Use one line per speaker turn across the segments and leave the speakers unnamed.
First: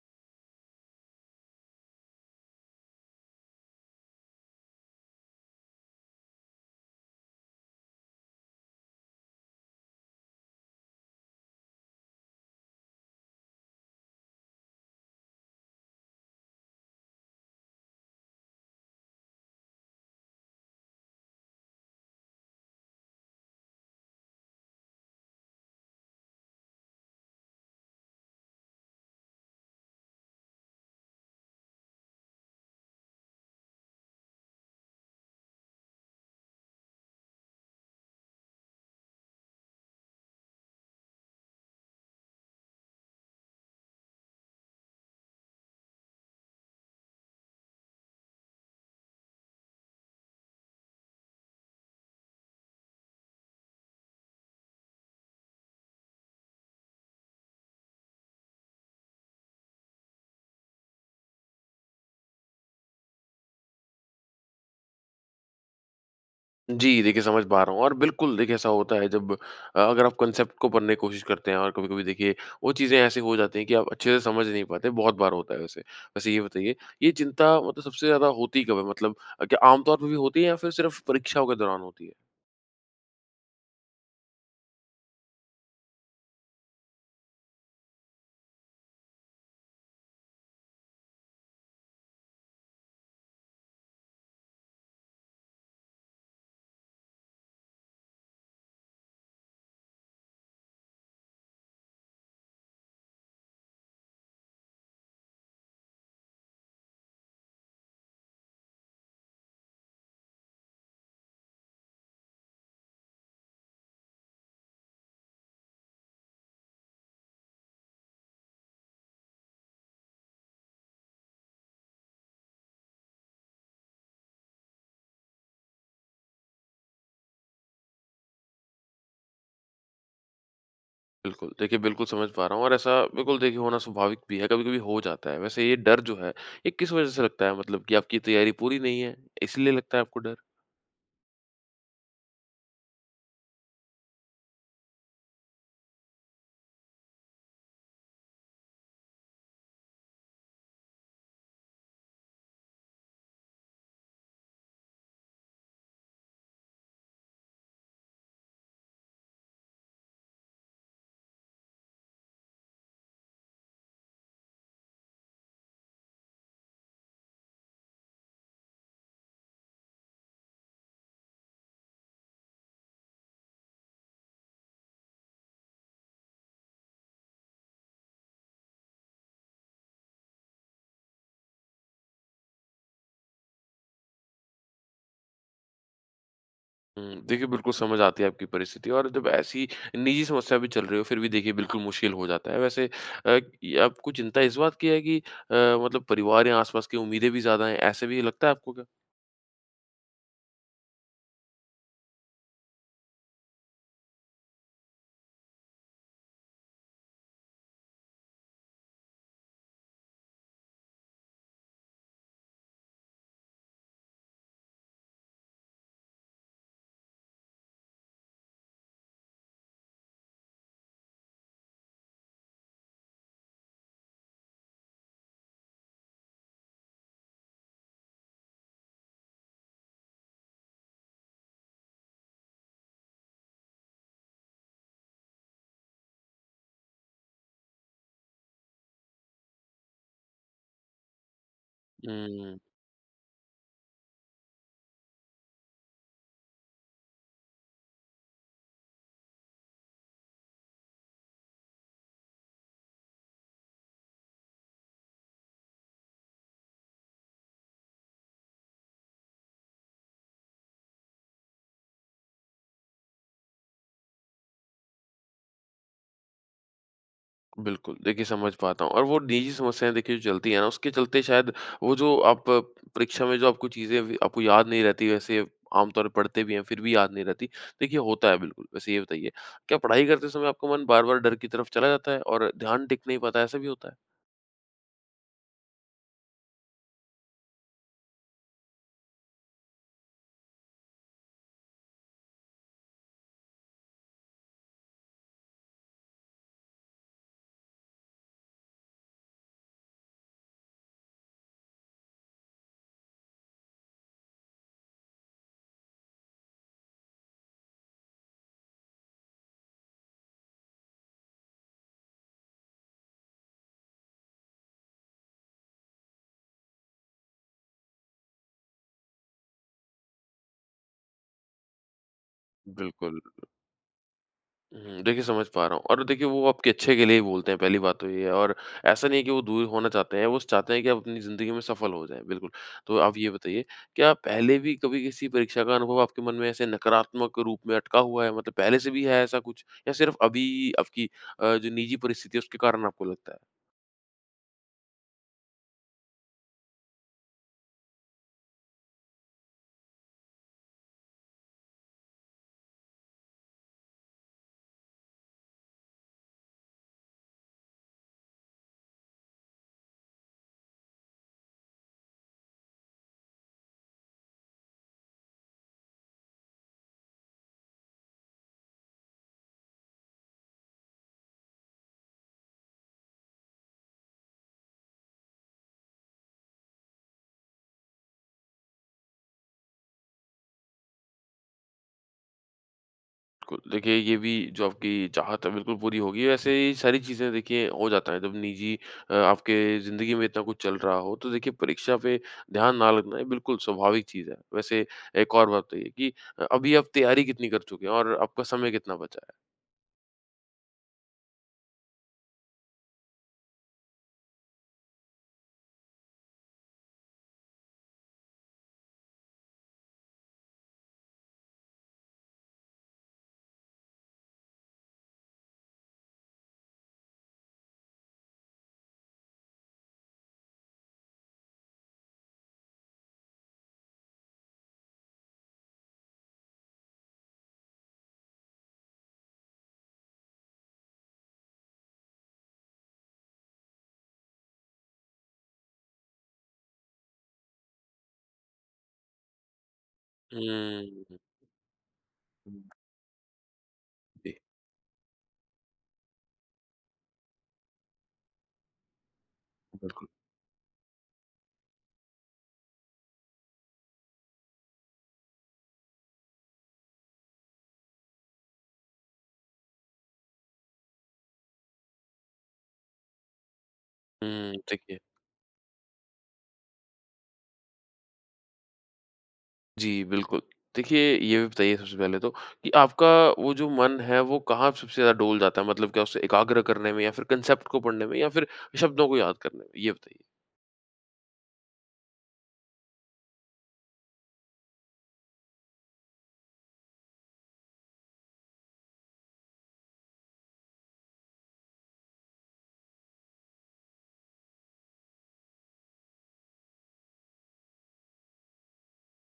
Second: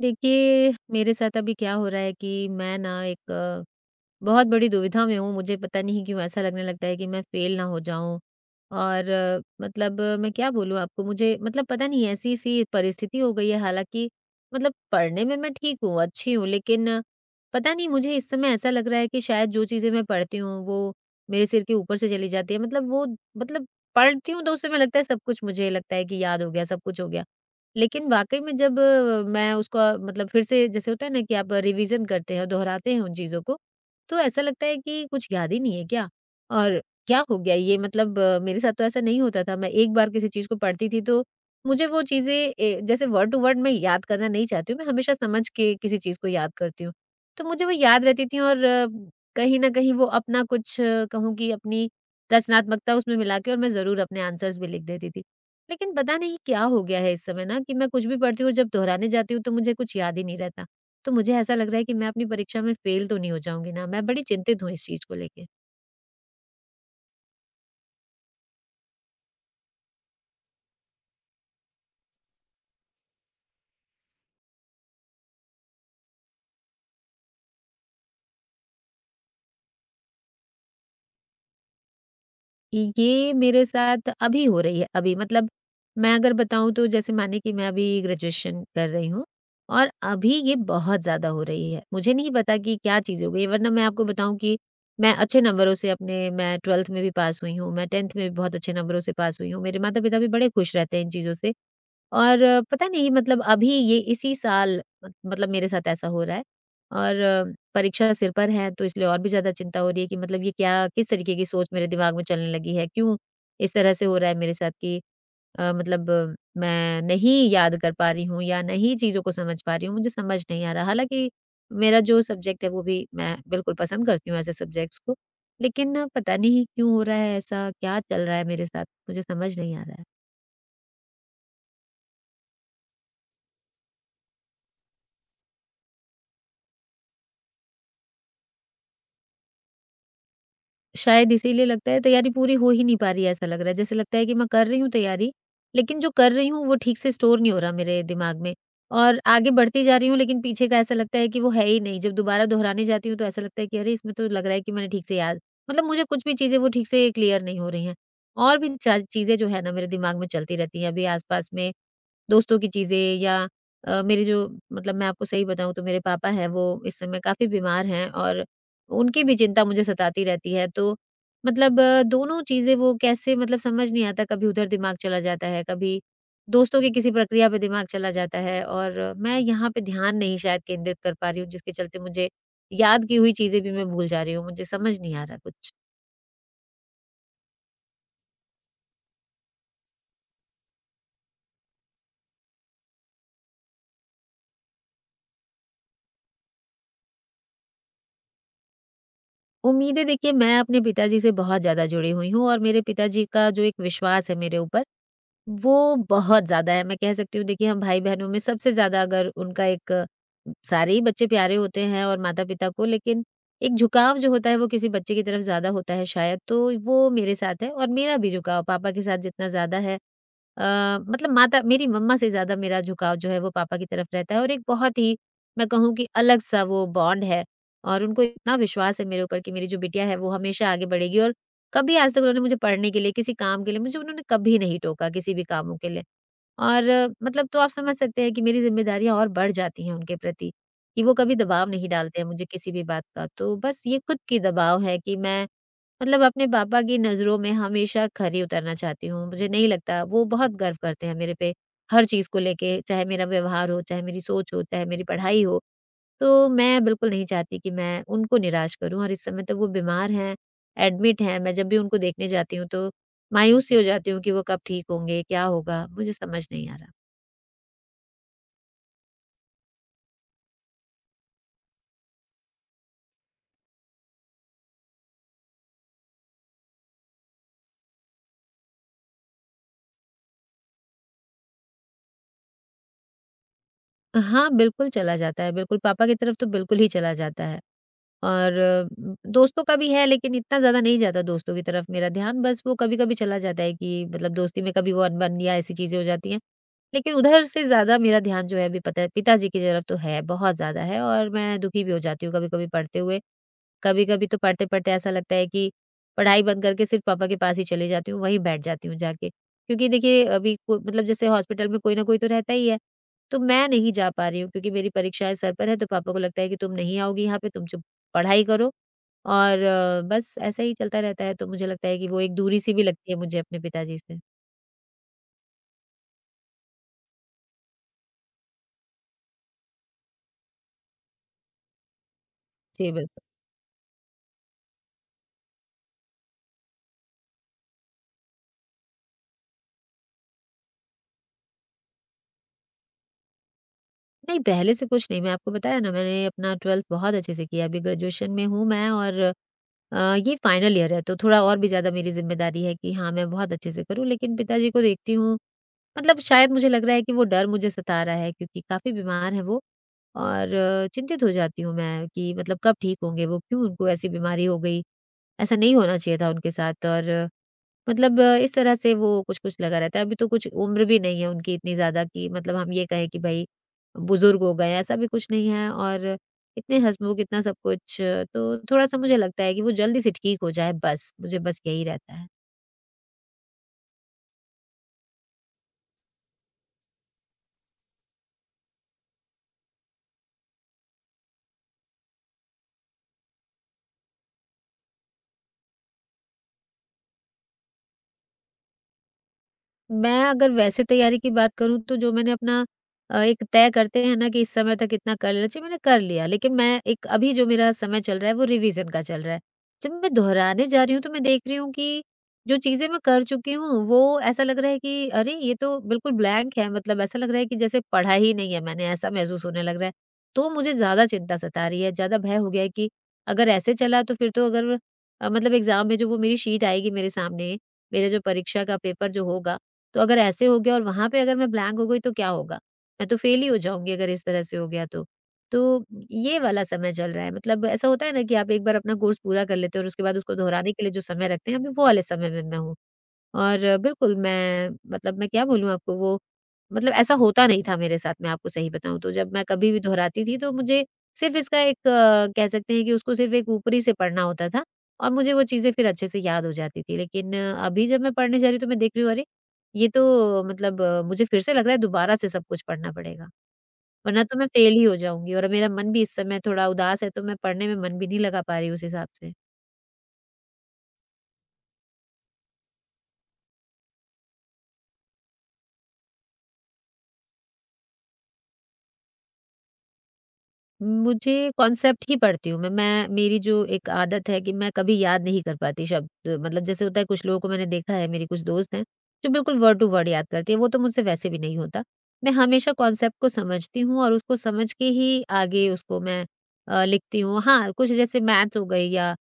देखिए, मेरे साथ अभी क्या हो रहा है कि मैं ना एक बहुत बड़ी दुविधा में हूँ। मुझे पता नहीं क्यों ऐसा लगने लगता है कि मैं फेल ना हो जाऊँ। और मतलब मैं क्या बोलूँ आपको, मुझे मतलब पता नहीं, ऐसी-सी परिस्थिति हो गई है। हालाँकि मतलब पढ़ने में मैं ठीक हूँ, अच्छी हूँ, लेकिन पता नहीं मुझे इस समय ऐसा लग रहा है कि शायद जो चीज़ें मैं पढ़ती हूँ वो मेरे सिर के ऊपर से चली जाती है। मतलब वो मतलब पढ़ती हूँ तो उस समय लगता है सब कुछ, मुझे लगता है कि याद हो गया, सब कुछ हो गया। लेकिन वाक़ई में जब मैं उसका मतलब फिर से, जैसे होता है ना कि आप रिवीज़न करते हैं, दोहराते हैं उन चीज़ों को, तो ऐसा लगता है कि कुछ याद ही नहीं है क्या? और क्या हो गया ये? मतलब मेरे साथ तो ऐसा नहीं होता था, मैं एक बार किसी चीज़ को पढ़ती थी तो मुझे वो चीज़ें, जैसे वर्ड टू वर्ड मैं याद करना नहीं चाहती हूँ, मैं हमेशा समझ के किसी चीज़ को याद करती हूँ। तो मुझे वो याद रहती थी और कहीं न कहीं वो अपना कुछ, कहूँ कि अपनी रचनात्मकता उसमें मिला के, और मैं ज़रूर अपने आंसर्स भी लिख देती थी। लेकिन पता नहीं क्या हो गया है इस समय ना कि मैं कुछ भी पढ़ती हूँ, जब दोहराने जाती हूँ तो मुझे कुछ याद ही नहीं रहता। तो मुझे ऐसा लग रहा है कि मैं अपनी परीक्षा में फेल तो नहीं हो जाऊँगी ना? मैं बड़ी चिंतित हूँ इस चीज़ को लेके।
जी, देखिए समझ पा रहा हूँ और बिल्कुल देखिए ऐसा होता है जब अगर आप कॉन्सेप्ट को पढ़ने की कोशिश करते हैं, और कभी-कभी देखिए वो चीज़ें ऐसी हो जाती हैं कि आप अच्छे से समझ नहीं पाते, बहुत बार होता है वैसे। वैसे ये बताइए, ये चिंता मतलब सबसे ज़्यादा होती कब है? मतलब क्या आम तौर पे भी होती है या फिर सिर्फ़ परीक्षाओं के दौरान होती है?
ये मेरे साथ अभी हो रही है, अभी मतलब मैं अगर बताऊँ तो, जैसे मानिए कि मैं अभी ग्रेजुएशन कर रही हूँ और अभी ये बहुत ज़्यादा हो रही है। मुझे नहीं पता कि क्या चीज़ हो गई है, वरना मैं आपको बताऊँ कि मैं अच्छे नंबरों से अपने मैं 12th में भी पास हुई हूँ, मैं 10th में भी बहुत अच्छे नंबरों से पास हुई हूँ। मेरे माता-पिता भी बड़े खुश रहते हैं इन चीज़ों से। और पता नहीं मतलब अभी ये इसी साल मत मतलब मेरे साथ ऐसा हो रहा है और परीक्षा सिर पर है, तो इसलिए और भी ज़्यादा चिंता हो रही है कि मतलब ये क्या, किस तरीके की सोच मेरे दिमाग में चलने लगी है? क्यों इस तरह से हो रहा है मेरे साथ कि मतलब मैं नहीं याद कर पा रही हूँ या नहीं चीज़ों को समझ पा रही हूँ, मुझे समझ नहीं आ रहा। हालाँकि मेरा जो सब्जेक्ट है वो भी मैं बिल्कुल पसंद करती हूँ, ऐसे सब्जेक्ट्स को, लेकिन पता नहीं क्यों हो रहा है ऐसा? क्या चल रहा है मेरे साथ? मुझे समझ नहीं आ रहा है।
बिल्कुल, देखिए बिल्कुल समझ पा रहा हूँ, और ऐसा बिल्कुल देखिए होना स्वाभाविक भी है, कभी-कभी हो जाता है। वैसे ये डर जो है, ये किस वजह से लगता है, मतलब कि आपकी तैयारी पूरी नहीं है, इसलिए लगता है आपको डर?
शायद इसीलिए लगता है, तैयारी पूरी हो ही नहीं पा रही है ऐसा लग रहा है। जैसे लगता है कि मैं कर रही हूँ तैयारी, लेकिन जो कर रही हूँ वो ठीक से स्टोर नहीं हो रहा मेरे दिमाग में और आगे बढ़ती जा रही हूँ, लेकिन पीछे का ऐसा लगता है कि वो है ही नहीं। जब दोबारा दोहराने जाती हूँ तो ऐसा लगता है कि अरे! इसमें तो लग रहा है कि मैंने ठीक से याद, मतलब मुझे कुछ भी चीज़ें वो ठीक से क्लियर नहीं हो रही हैं। और भी चा चीज़ें जो है ना मेरे दिमाग में चलती रहती हैं। अभी आस-पास में दोस्तों की चीज़ें या मेरे जो, मतलब मैं आपको सही बताऊँ तो मेरे पापा हैं, वो इस समय काफ़ी बीमार हैं और उनकी भी चिंता मुझे सताती रहती है। तो मतलब दोनों चीज़ें, वो कैसे मतलब समझ नहीं आता, कभी उधर दिमाग चला जाता है, कभी दोस्तों की किसी प्रक्रिया पे दिमाग चला जाता है और मैं यहाँ पे ध्यान नहीं शायद केंद्रित कर पा रही हूँ, जिसके चलते मुझे याद की हुई चीज़ें भी मैं भूल जा रही हूँ। मुझे समझ नहीं आ रहा कुछ।
देखिए बिल्कुल समझ आती है आपकी परिस्थिति, और जब ऐसी निजी समस्या भी चल रही हो फिर भी देखिए बिल्कुल मुश्किल हो जाता है। वैसे ये आपको चिंता इस बात की है कि मतलब परिवार या आस-पास की उम्मीदें भी ज़्यादा हैं, ऐसे भी लगता है आपको क्या?
उम्मीदें, देखिए मैं अपने पिताजी से बहुत ज़्यादा जुड़ी हुई हूँ और मेरे पिताजी का जो एक विश्वास है मेरे ऊपर, वो बहुत ज़्यादा है। मैं कह सकती हूँ देखिए, हम भाई-बहनों में सबसे ज़्यादा अगर उनका एक सारे ही बच्चे प्यारे होते हैं और माता-पिता को, लेकिन एक झुकाव जो होता है वो किसी बच्चे की तरफ ज़्यादा होता है शायद, तो वो मेरे साथ है और मेरा भी झुकाव पापा के साथ जितना ज़्यादा है, अ, मतलब माता मेरी मम्मा से ज़्यादा मेरा झुकाव जो है वो पापा की तरफ रहता है और एक बहुत ही, मैं कहूँ कि अलग-सा वो बॉन्ड है। और उनको इतना विश्वास है मेरे ऊपर कि मेरी जो बिटिया है वो हमेशा आगे बढ़ेगी और कभी आज तक उन्होंने मुझे पढ़ने के लिए, किसी काम के लिए मुझे उन्होंने कभी नहीं टोका, किसी भी कामों के लिए। और मतलब तो आप समझ सकते हैं कि मेरी ज़िम्मेदारियाँ और बढ़ जाती हैं उनके प्रति, कि वो कभी दबाव नहीं डालते हैं मुझे
हुँ,
किसी भी बात का। तो बस ये खुद की दबाव है कि मैं मतलब अपने पापा की नज़रों में हमेशा खरी उतरना चाहती हूँ। मुझे नहीं लगता, वो बहुत गर्व करते हैं मेरे पे, हर चीज़ को लेके, चाहे मेरा व्यवहार हो, चाहे मेरी सोच हो, चाहे मेरी पढ़ाई हो। तो मैं बिल्कुल नहीं चाहती कि मैं उनको निराश करूँ और इस समय तो वो बीमार हैं, एडमिट हैं। मैं जब भी उनको देखने जाती हूँ तो मायूस सी हो जाती हूँ कि वो कब ठीक होंगे, क्या होगा? मुझे समझ नहीं आ रहा।
बिल्कुल देखिए समझ पाता हूँ, और वो निजी समस्याएँ देखिए जो चलती हैं ना, उसके चलते शायद वो जो आप परीक्षा में जो आपको चीज़ें व आपको याद नहीं रहती, वैसे आम तौर पे पढ़ते भी हैं फिर भी याद नहीं रहती। देखिए होता है बिल्कुल। वैसे ये बताइए, क्या पढ़ाई करते समय आपका मन बार-बार डर की तरफ चला जाता है और ध्यान टिक नहीं पाता, ऐसा भी होता है?
हाँ, बिल्कुल चला जाता है, बिल्कुल, पापा की तरफ तो बिल्कुल ही चला जाता है। और दोस्तों का भी है, लेकिन इतना ज़्यादा नहीं जाता दोस्तों की तरफ मेरा ध्यान, बस वो कभी-कभी चला जाता है कि मतलब दोस्ती में कभी वो अनबन या ऐसी चीज़ें हो जाती हैं। लेकिन उधर से ज़्यादा मेरा ध्यान जो है अभी, पता है, पिताजी की तरफ तो है, बहुत ज़्यादा है और मैं दुखी भी हो जाती हूँ कभी-कभी पढ़ते हुए। कभी-कभी तो पढ़ते-पढ़ते ऐसा लगता है कि पढ़ाई बंद करके सिर्फ पापा के पास ही चली जाती हूँ, वहीं बैठ जाती हूँ जाके। क्योंकि देखिए, अभी को मतलब जैसे हॉस्पिटल में कोई ना कोई तो रहता ही है, तो मैं नहीं जा पा रही हूँ क्योंकि मेरी परीक्षाएँ सर पर है, तो पापा को लगता है कि तुम नहीं आओगी यहाँ पे, तुम चुप पढ़ाई करो और बस ऐसा ही चलता रहता है। तो मुझे लगता है कि वो एक दूरी सी भी लगती है
बिल्कुल।
मुझे अपने पिताजी से।
देखिए समझ पा रहा हूँ, और देखिए वो आपके अच्छे के लिए ही बोलते हैं, पहली बात तो ये है, और ऐसा नहीं है कि वो दूर होना चाहते हैं, वो चाहते हैं कि आप अपनी ज़िंदगी में सफल हो जाएँ, बिल्कुल।
जी,
तो आप ये
बिल्कुल।
बताइए, क्या पहले भी कभी किसी परीक्षा का अनुभव आपके मन में ऐसे नकारात्मक रूप में अटका हुआ है? मतलब पहले से भी है ऐसा कुछ, या सिर्फ़ अभी आपकी जो निजी परिस्थिति है उसके कारण आपको लगता है?
नहीं, पहले से कुछ नहीं, मैं आपको बताया ना, मैंने अपना 12th बहुत अच्छे से किया, अभी ग्रेजुएशन में हूँ मैं और ये फाइनल ईयर है, तो थोड़ा और भी ज़्यादा मेरी ज़िम्मेदारी है कि हाँ, मैं बहुत अच्छे से करूँ। लेकिन पिताजी को देखती हूँ, मतलब शायद मुझे लग रहा है कि वो डर मुझे सता रहा है क्योंकि काफ़ी बीमार हैं वो और चिंतित हो जाती हूँ मैं कि मतलब कब ठीक होंगे वो, क्यों उनको ऐसी बीमारी हो गई? ऐसा नहीं होना चाहिए था उनके साथ। और मतलब इस तरह से वो कुछ-कुछ लगा रहता है। अभी तो कुछ उम्र भी नहीं है उनकी इतनी ज़्यादा कि मतलब हम ये कहें कि भई बुज़ुर्ग हो गए हैं, ऐसा भी कुछ नहीं है और इतने हँसमुख, इतना सब कुछ, तो थोड़ा-सा मुझे लगता है कि वो जल्दी से ठीक हो जाए बस, मुझे बस यही रहता है।
बिल्कुल, देखिए ये भी जो आपकी चाहत है, बिल्कुल पूरी होगी। वैसे ये सारी चीज़ें देखिए हो जाता है, जब निजी आपके ज़िंदगी में इतना कुछ चल रहा हो, तो देखिए परीक्षा पे ध्यान ना लगना, ये बिल्कुल स्वाभाविक चीज़ है। वैसे एक और बात बताइए कि अभी आप तैयारी कितनी कर चुके हैं और आपका समय कितना बचा है?
मैं अगर वैसे तैयारी की बात करूँ तो जो मैंने अपना एक तय करते हैं ना कि इस समय तक इतना कर लेना चाहिए, मैंने कर लिया। लेकिन मैं एक अभी जो मेरा समय चल रहा है वो रिवीज़न का चल रहा है। जब मैं दोहराने जा रही हूँ तो मैं देख रही हूँ कि जो चीज़ें मैं कर चुकी हूँ वो ऐसा लग रहा है कि अरे! ये तो बिल्कुल ब्लैंक है, मतलब ऐसा लग रहा है कि जैसे पढ़ा ही नहीं है मैंने, ऐसा महसूस होने लग रहा है। तो मुझे ज़्यादा चिंता सता रही है, ज़्यादा भय हो गया है कि अगर ऐसे चला तो फिर तो, अगर मतलब एग्ज़ाम में जो वो मेरी शीट आएगी मेरे सामने, मेरा जो परीक्षा का पेपर जो होगा, तो अगर ऐसे हो गया और वहाँ पे अगर मैं ब्लैंक हो गई तो क्या होगा? मैं तो फ़ेल ही हो जाऊँगी अगर इस तरह से हो गया तो। तो ये वाला समय चल रहा है, मतलब ऐसा होता है ना कि आप एक बार अपना कोर्स पूरा कर लेते हो और उसके बाद उसको दोहराने के लिए जो
हुँ।
समय रखते हैं, अभी वो वाले समय में मैं
हुँ,
हूँ। और बिल्कुल
जी,
मैं, मतलब मैं क्या बोलूँ आपको, वो मतलब ऐसा होता नहीं था मेरे साथ। मैं आपको सही बताऊँ तो जब मैं कभी भी
बिल्कुल।
दोहराती थी तो मुझे सिर्फ़ इसका एक कह सकते हैं कि उसको सिर्फ़ एक ऊपरी से पढ़ना होता था और मुझे वो चीज़ें फिर अच्छे से याद हो जाती थी। लेकिन अभी जब मैं पढ़ने जा रही हूँ तो मैं देख रही हूँ, अरे! ये तो मतलब मुझे फिर से लग रहा है दोबारा से सब कुछ पढ़ना पड़ेगा, वरना तो मैं फ़ेल ही हो
देखिए,
जाऊँगी और मेरा मन भी इस समय थोड़ा उदास है तो मैं पढ़ने में मन भी नहीं लगा पा रही हूँ उस हिसाब से।
जी, बिल्कुल। देखिए ये भी बताइए, सबसे पहले तो कि आपका वो जो मन है, वो कहाँ सबसे ज़्यादा डोल जाता है? मतलब क्या उसे एकाग्र करने में, या फिर कॉन्सेप्ट को पढ़ने में, या फिर शब्दों को याद करने में? ये बताइए।
मुझे कॉन्सेप्ट ही पढ़ती हूँ मैं, मेरी जो एक आदत है कि मैं कभी याद नहीं कर पाती शब्द, मतलब जैसे होता है कुछ लोगों को मैंने देखा है, मेरी कुछ दोस्त हैं जो बिल्कुल वर्ड टू वर्ड याद करती है, वो तो मुझसे वैसे भी नहीं होता। मैं हमेशा कॉन्सेप्ट को समझती हूँ और उसको समझ के ही आगे उसको मैं लिखती हूँ। हाँ, कुछ जैसे मैथ्स हो गई या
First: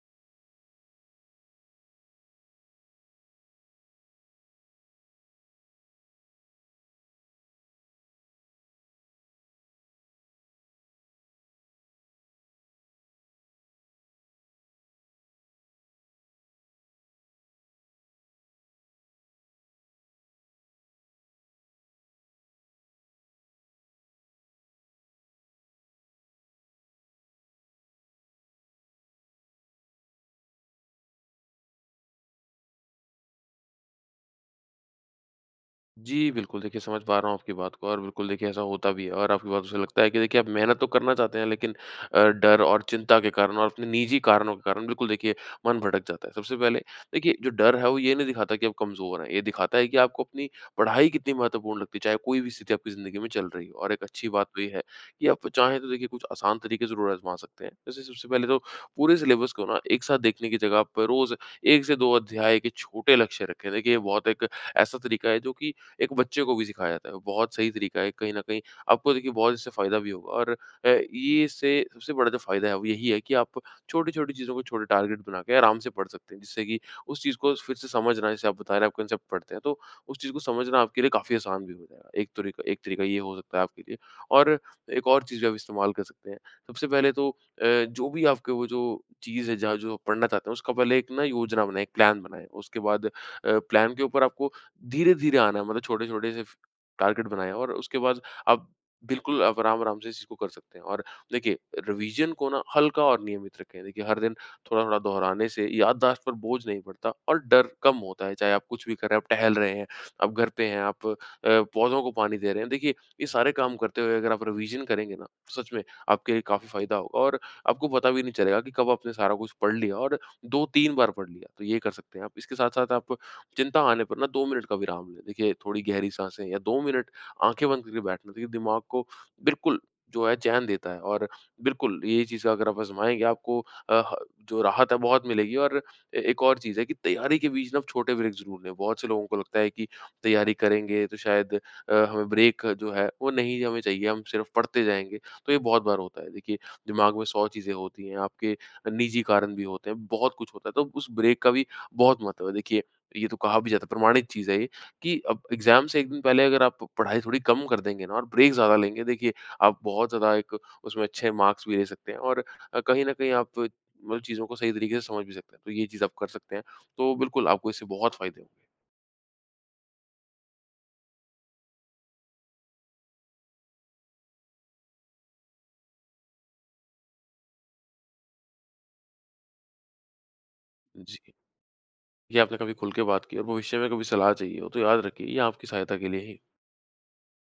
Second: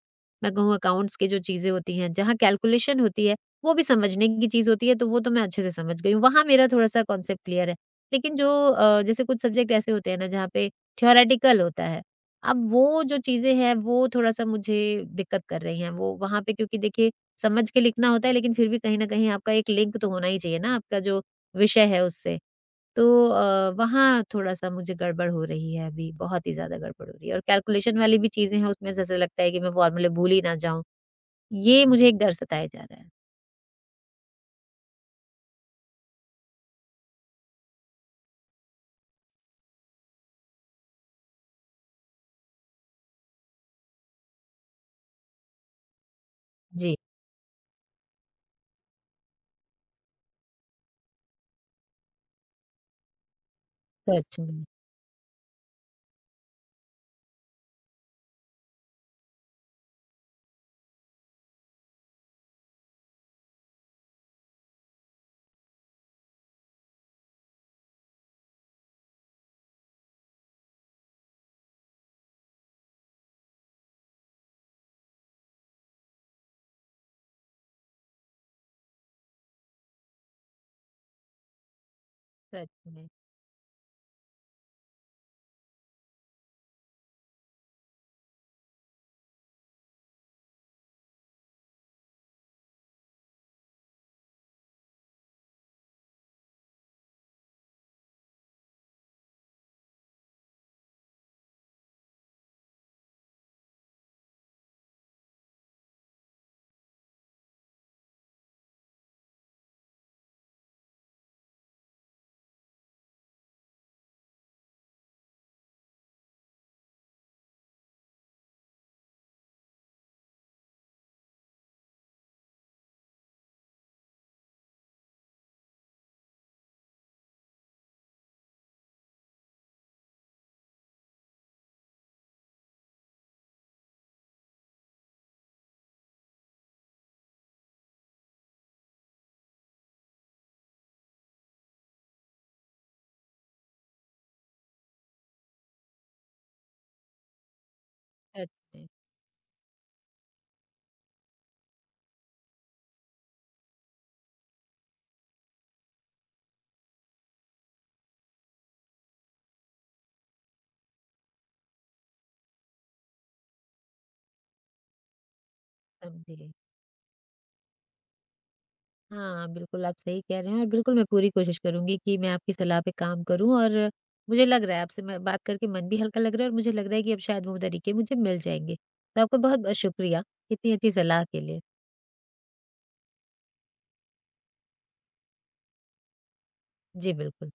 मैं कहूँ अकाउंट्स के जो चीज़ें होती हैं जहाँ कैलकुलेशन होती है, वो भी समझने की चीज़ होती है तो वो तो मैं अच्छे से समझ गई हूँ, वहाँ मेरा थोड़ा सा कॉन्सेप्ट क्लियर है। लेकिन जो जैसे कुछ सब्जेक्ट ऐसे होते हैं ना जहाँ पे थ्योरेटिकल होता है। अब वो जो चीज़ें हैं वो थोड़ा-सा मुझे दिक्कत कर रही हैं, वो वहाँ पे। क्योंकि देखिए, समझ के लिखना होता है लेकिन फिर भी कहीं न कहीं आपका एक लिंक तो होना ही चाहिए ना आपका जो विषय है उससे। तो वहाँ थोड़ा-सा मुझे गड़बड़ हो रही है अभी, बहुत ही ज़्यादा गड़बड़ हो रही है और कैलकुलेशन वाली भी चीज़ें हैं उसमें, जैसे लगता है कि मैं फॉर्मूले भूल ही ना जाऊँ। ये मुझे एक डर सताया जा रहा है।
जी, बिल्कुल देखिए समझ पा रहा हूँ आपकी बात को, और बिल्कुल देखिए ऐसा होता भी है, और आपकी बातों से लगता है कि देखिए आप मेहनत तो करना चाहते हैं, लेकिन डर और चिंता के कारण और अपने निजी कारणों के कारण बिल्कुल देखिए मन भटक जाता है। सबसे पहले
जी,
देखिए जो डर है, वो ये नहीं दिखाता कि आप कमज़ोर हैं, ये दिखाता है कि आपको अपनी पढ़ाई कितनी महत्वपूर्ण लगती है, चाहे कोई भी स्थिति आपकी ज़िंदगी में चल रही हो। और एक अच्छी
सच
बात तो
में,
ये है कि आप चाहें तो देखिए कुछ आसान तरीके ज़रूर आज़मा सकते हैं। जैसे सबसे पहले तो पूरे सिलेबस को ना एक साथ देखने की जगह, आप रोज़ 1 से 2 अध्याय के छोटे लक्ष्य रखें। देखिए ये बहुत एक ऐसा तरीका है, जो कि एक बच्चे को भी सिखाया जाता है। बहुत सही तरीका है, कहीं न कहीं आपको देखिए बहुत इससे फ़ायदा भी होगा। और ये इससे सबसे बड़ा जो फ़ायदा है वो यही है कि आप छोटी-छोटी चीज़ों को छोटे टारगेट बना के आराम से पढ़ सकते हैं। जिससे कि उस चीज़ को फिर से समझना, जैसे आप बता रहे हैं आप कॉन्सेप्ट पढ़ते हैं, तो उस चीज़ को समझना आपके लिए काफ़ी आसान भी हो जाएगा।
सच
एक तरीका
में,
ये हो सकता है आपके लिए। और एक और चीज़ भी आप इस्तेमाल कर सकते हैं। सबसे पहले तो जो भी आपके वो जो चीज़ है जहाँ जो आप पढ़ना चाहते हैं, उसका पहले एक ना योजना बनाएँ, एक प्लान बनाएँ। उसके बाद प्लान के ऊपर आपको धीरे-धीरे आना है, मतलब छोटे-छोटे से फ टारगेट बनाएँ, और उसके बाद आप बिल्कुल आप आराम-आराम से इस चीज़ को कर सकते हैं। और देखिए रिवीजन को ना हल्का और नियमित रखें। देखिए हर दिन थोड़ा-थोड़ा दोहराने से याददाश्त पर बोझ नहीं पड़ता और डर कम होता है, चाहे आप कुछ भी कर रहे हैं, आप टहल रहे हैं, आप घर पे हैं, आप पौधों को पानी दे रहे हैं। देखिए ये सारे काम करते हुए अगर आप रिवीजन करेंगे ना, सच में आपके लिए काफ़ी फ़ायदा होगा, और आपको पता भी नहीं चलेगा कि कब आपने सारा कुछ पढ़ लिया और 2-3 बार पढ़ लिया। तो ये कर सकते हैं आप। इसके साथ-साथ आप चिंता आने पर ना 2 मिनट का विराम लें। देखिए थोड़ी गहरी साँसें या 2 मिनट आँखें बंद करके बैठना, देखिए दिमाग को बिल्कुल जो है चैन देता है, और बिल्कुल ये चीज़ अगर आप आज़माएँगे, आपको अ, ह जो राहत है बहुत मिलेगी। और ए एक और चीज़ है कि तैयारी के बीच ना आप छोटे ब्रेक ज़रूर लें। बहुत से लोगों को लगता है कि तैयारी करेंगे तो शायद हमें ब्रेक जो है वो नहीं हमें चाहिए, हम सिर्फ़ पढ़ते जाएँगे। तो ये बहुत बार होता है। देखिए दिमाग में 100 चीज़ें होती हैं,
सच
आपके
में।
निजी कारण भी होते हैं, बहुत कुछ होता है। तो उस ब्रेक का भी बहुत महत्व है। देखिए ये तो कहा भी जाता है, प्रमाणित चीज़ है ये, कि अब एग्ज़ाम से 1 दिन पहले अगर आप पढ़ाई थोड़ी कम कर देंगे ना और ब्रेक ज़्यादा लेंगे, देखिए आप बहुत ज़्यादा एक उसमें अच्छे मार्क्स भी ले सकते हैं, और कहीं न कहीं आप मतलब चीज़ों को सही तरीके से समझ भी सकते हैं। तो ये चीज़ आप कर
समझी।
सकते हैं। तो बिल्कुल आपको इससे बहुत फ़ायदे होंगे।
हाँ, बिल्कुल आप सही कह रहे हैं और बिल्कुल मैं पूरी कोशिश करूँगी कि मैं आपकी सलाह पे काम करूँ और मुझे लग रहा है आपसे मैं बात करके मन भी हल्का लग रहा है और मुझे लग रहा है कि अब शायद वो तरीके मुझे मिल जाएँगे। तो आपका बहुत-बहुत शुक्रिया, इतनी अच्छी सलाह
जी।
के लिए।
ये आपने कभी खुल के बात की, और भविष्य में कभी सलाह चाहिए हो तो याद रखिए, ये आपकी सहायता के लिए ही
जी, बिल्कुल।